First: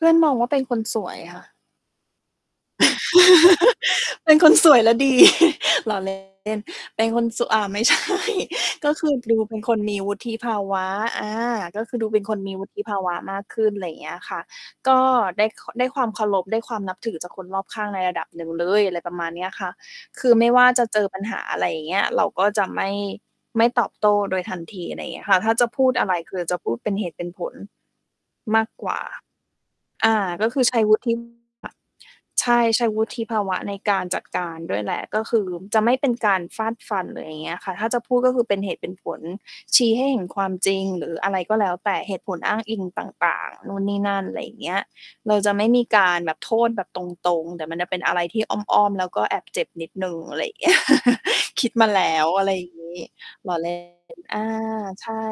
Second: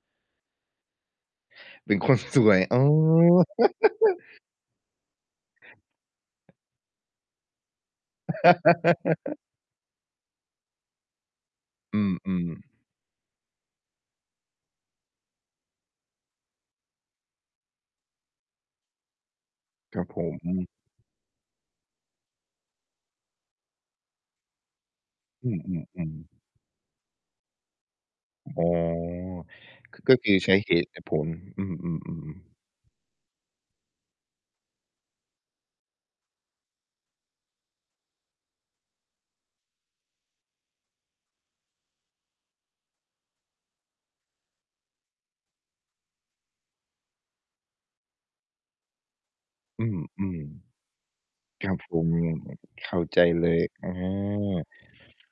เพื่อนมองว่าเป็นคนสวยค่ะ เป็นคนสวย อ๋อ เป็นคนสวยและดี ล้อ เล่น เป็นคนสวย อา ไม่ใช่ ก็คือดูเป็นคนมีวุฒิภาวะ อา ก็คอือืดูเป็นคนอ มีวๆ ุฒิภาวะมากขึ้น ไรเงี้ยค่ะ ก็ได้ ค ได้ความเคารพ ได้ความนับถือจากคนรอบข้างในระดับหนึ่ง เลย อะไรประมาณนี้อะค่ะ ครับผคือไม่วม ่าจะเจอปัญหาอะไร อย่างเงี้ย เราก็จะไม่ ไม่ตอบโต้โดยทันที อะไรอย่างเงี้ยค่ะ อถ้ืาจะพูดอะไอ ร ๆ ๆ คือจะพูดเป็นเหตุเป็นผลมอ๋อ ากกว่า ก อก็า คือก็ใชค้ือเหใช้ ตุวแุละฒิผภล อืา อ ๆ ใชๆ ่ ใช้วุฒิภาวะในการจัดการด้วยแหละ ก็คือจะไม่เป็นการฟาดฟัน หรืออย่างเงี้ยค่ะ ถ้าจะพูดก็คือเป็นเหตุเป็นผล ชี้ให้เห็นความจริงหรืออะไรก็แล้วแต่ เหตุผลอ้างอิงต่าง ๆ นู่นนี่นั่น อะไรอย่างเงี้ย เราจะไม่มีการแบบโทษแบบตรง ๆ แต่มันจะเป็นอะไรที่อ้อม ๆ แล้วก็แอบเจ็บอนืิดหนึ่ง อะอ ไรอย่างเงี้ย คๆ คิรดับมาผแลม ้ว อะไรอย่างงเขี้้ าใจเลล้อ ย เล่อา น อา ใช่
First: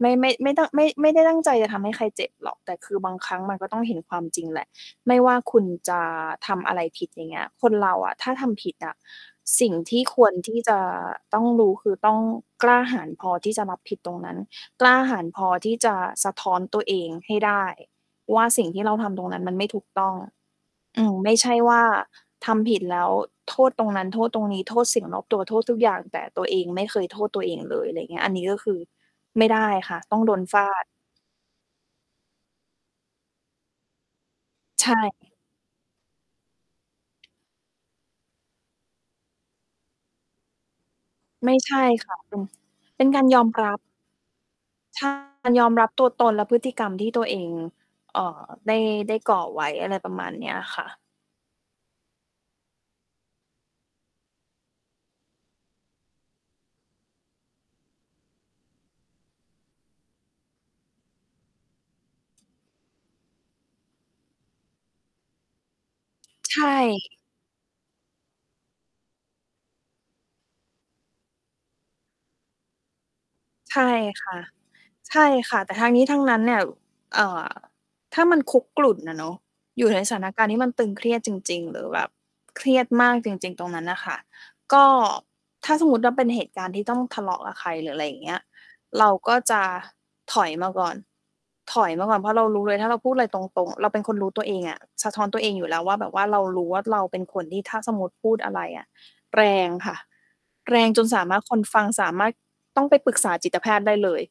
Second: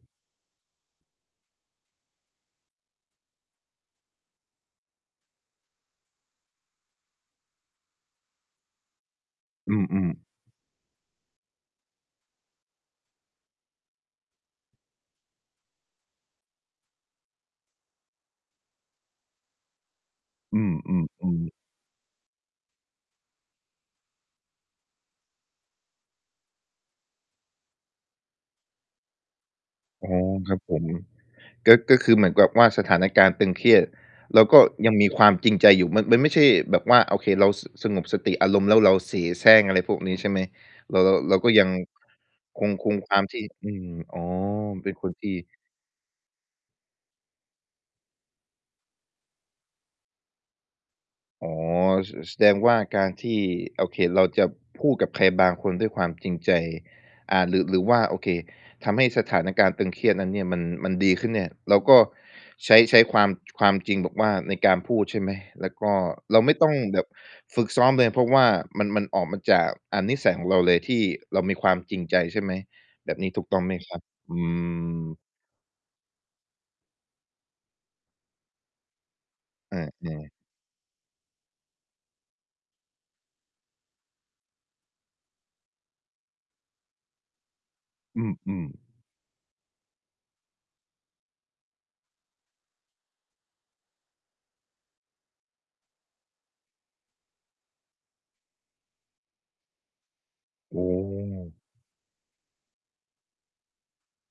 ไม่ ไม่ ไม่ต้อง ไม่ ไม่ได้ตั้งใจจะทำให้ใครเจ็บหรอก แต่คือบางครั้งมันก็ต้องเห็นความจริงแหละ ไม่ว่าคุณจะทำอะไรผิด อย่างเงี้ย คนเราอะถ้าทำผิดอะ สิอ่งืที่อ คๆ วรที่จะต้องรู้ คือต้องกล้าหาญพอที่จะรับผิดตรงนั้น กล้าหาญพอที่จะสะท้อนตัวเองให้ได้ว่า สิ่งที่เราทำตรงนั้นมันไม่ถูกต้อง อือืม ไม่อ ๆ ใๆ ช่ว่าทำผิดแล้วโทษตรงนั้น โทษตรงนี้ โทษสิ่งรอบตัว โทษทุกอย่าง แต่ตัวเองไม่เคยโทษตัวเองเลย ไรอย่างเงี้ย อันนี้ก็คือ ไม่ได้ค่ะ อ๋อ ต้องโดนครฟับาผด ม ก็ ก็คือเหมือนกับว่าสถานการณ์ตึงเครียด แล้วก็ใชยังมี่ ความจริงใจอยู่ มัน มันไม่ใช่แบบว่า โอเค เรา ส สงบสติอารมณ์ แล้วเราเสแสร้งอะไรพวกนี้ใช่ไหม? เรา เรา เรากไ็ม่ยังใช่ ค่ะ เป็น คง คงเป็คนวกาามรทยี่ อมอรืับ ม อ๋อ เป็นใชค่ นที่ การยอมรับตัวตนและพฤติกรรมที่ตัวเอง เอ่อ ได้ ได้ก่อไว้ อะไรประมาณนี้อะค่ะ อ๋อ ส แสดงว่าการที่ โอเค เราจะพูดกับใครบางคนด้วยความจริงใจ อ่า หรือ หรือว่าโอเค ทำให้สถานการณ์ตึงเครียดนั้นเนี่ย มัน มันดีขึ้นเนี่ย เราก็ใช้ ใช้ความ จ ความจริงแบบว่าในการพูดใช่ไหม? แล้วก็เราไใม่ชต่ ้องแบบฝึกซ้อมเลย เพราะว่ามัน มันออกมาจาก อา นิสัยของเราเลย ที่เรามีความจริงใจใช่ไหม แบบนี้ถูกต้องไหมใชค่รับ? คอื่ะ ใม ช่ค่ะ แต่ทั้งนี้ทั้งนั้นเนี่ย เอ่อ ถ้ามันคุกรุ่นอะเนาะ ออยู่ในสา ถานๆ การณ์ที่มันตึงเครียดจริง ๆ หรือแบบเครียดมากจริง ๆ ตรงนั้นน่ะค่ะ ก็ถ้าสมมติว่าเป็นเหตุการณ์ที่ต้องทะเลาะกับใคร หรืออะไรอย่อางเงี้ย ือ ๆ เราก็จะถอยมาก่อน ถอยมาก่อน เพราะเรารู้เลยถ้าเราพูดไรตรง ๆ เราเป็นคนรู้ตัวเองอะ สะท้อนตัวเองอยู่แล้วว่าแบบว่าเรารู้ว่า เราเป็นคนที่ถ้าสมมติพูดอะไรอะแรงค่ะ แรอ๋งจนสามารถ คอ นฟังสามารถ ต้องไปปรึกษาจิตแพทย์ได้เลย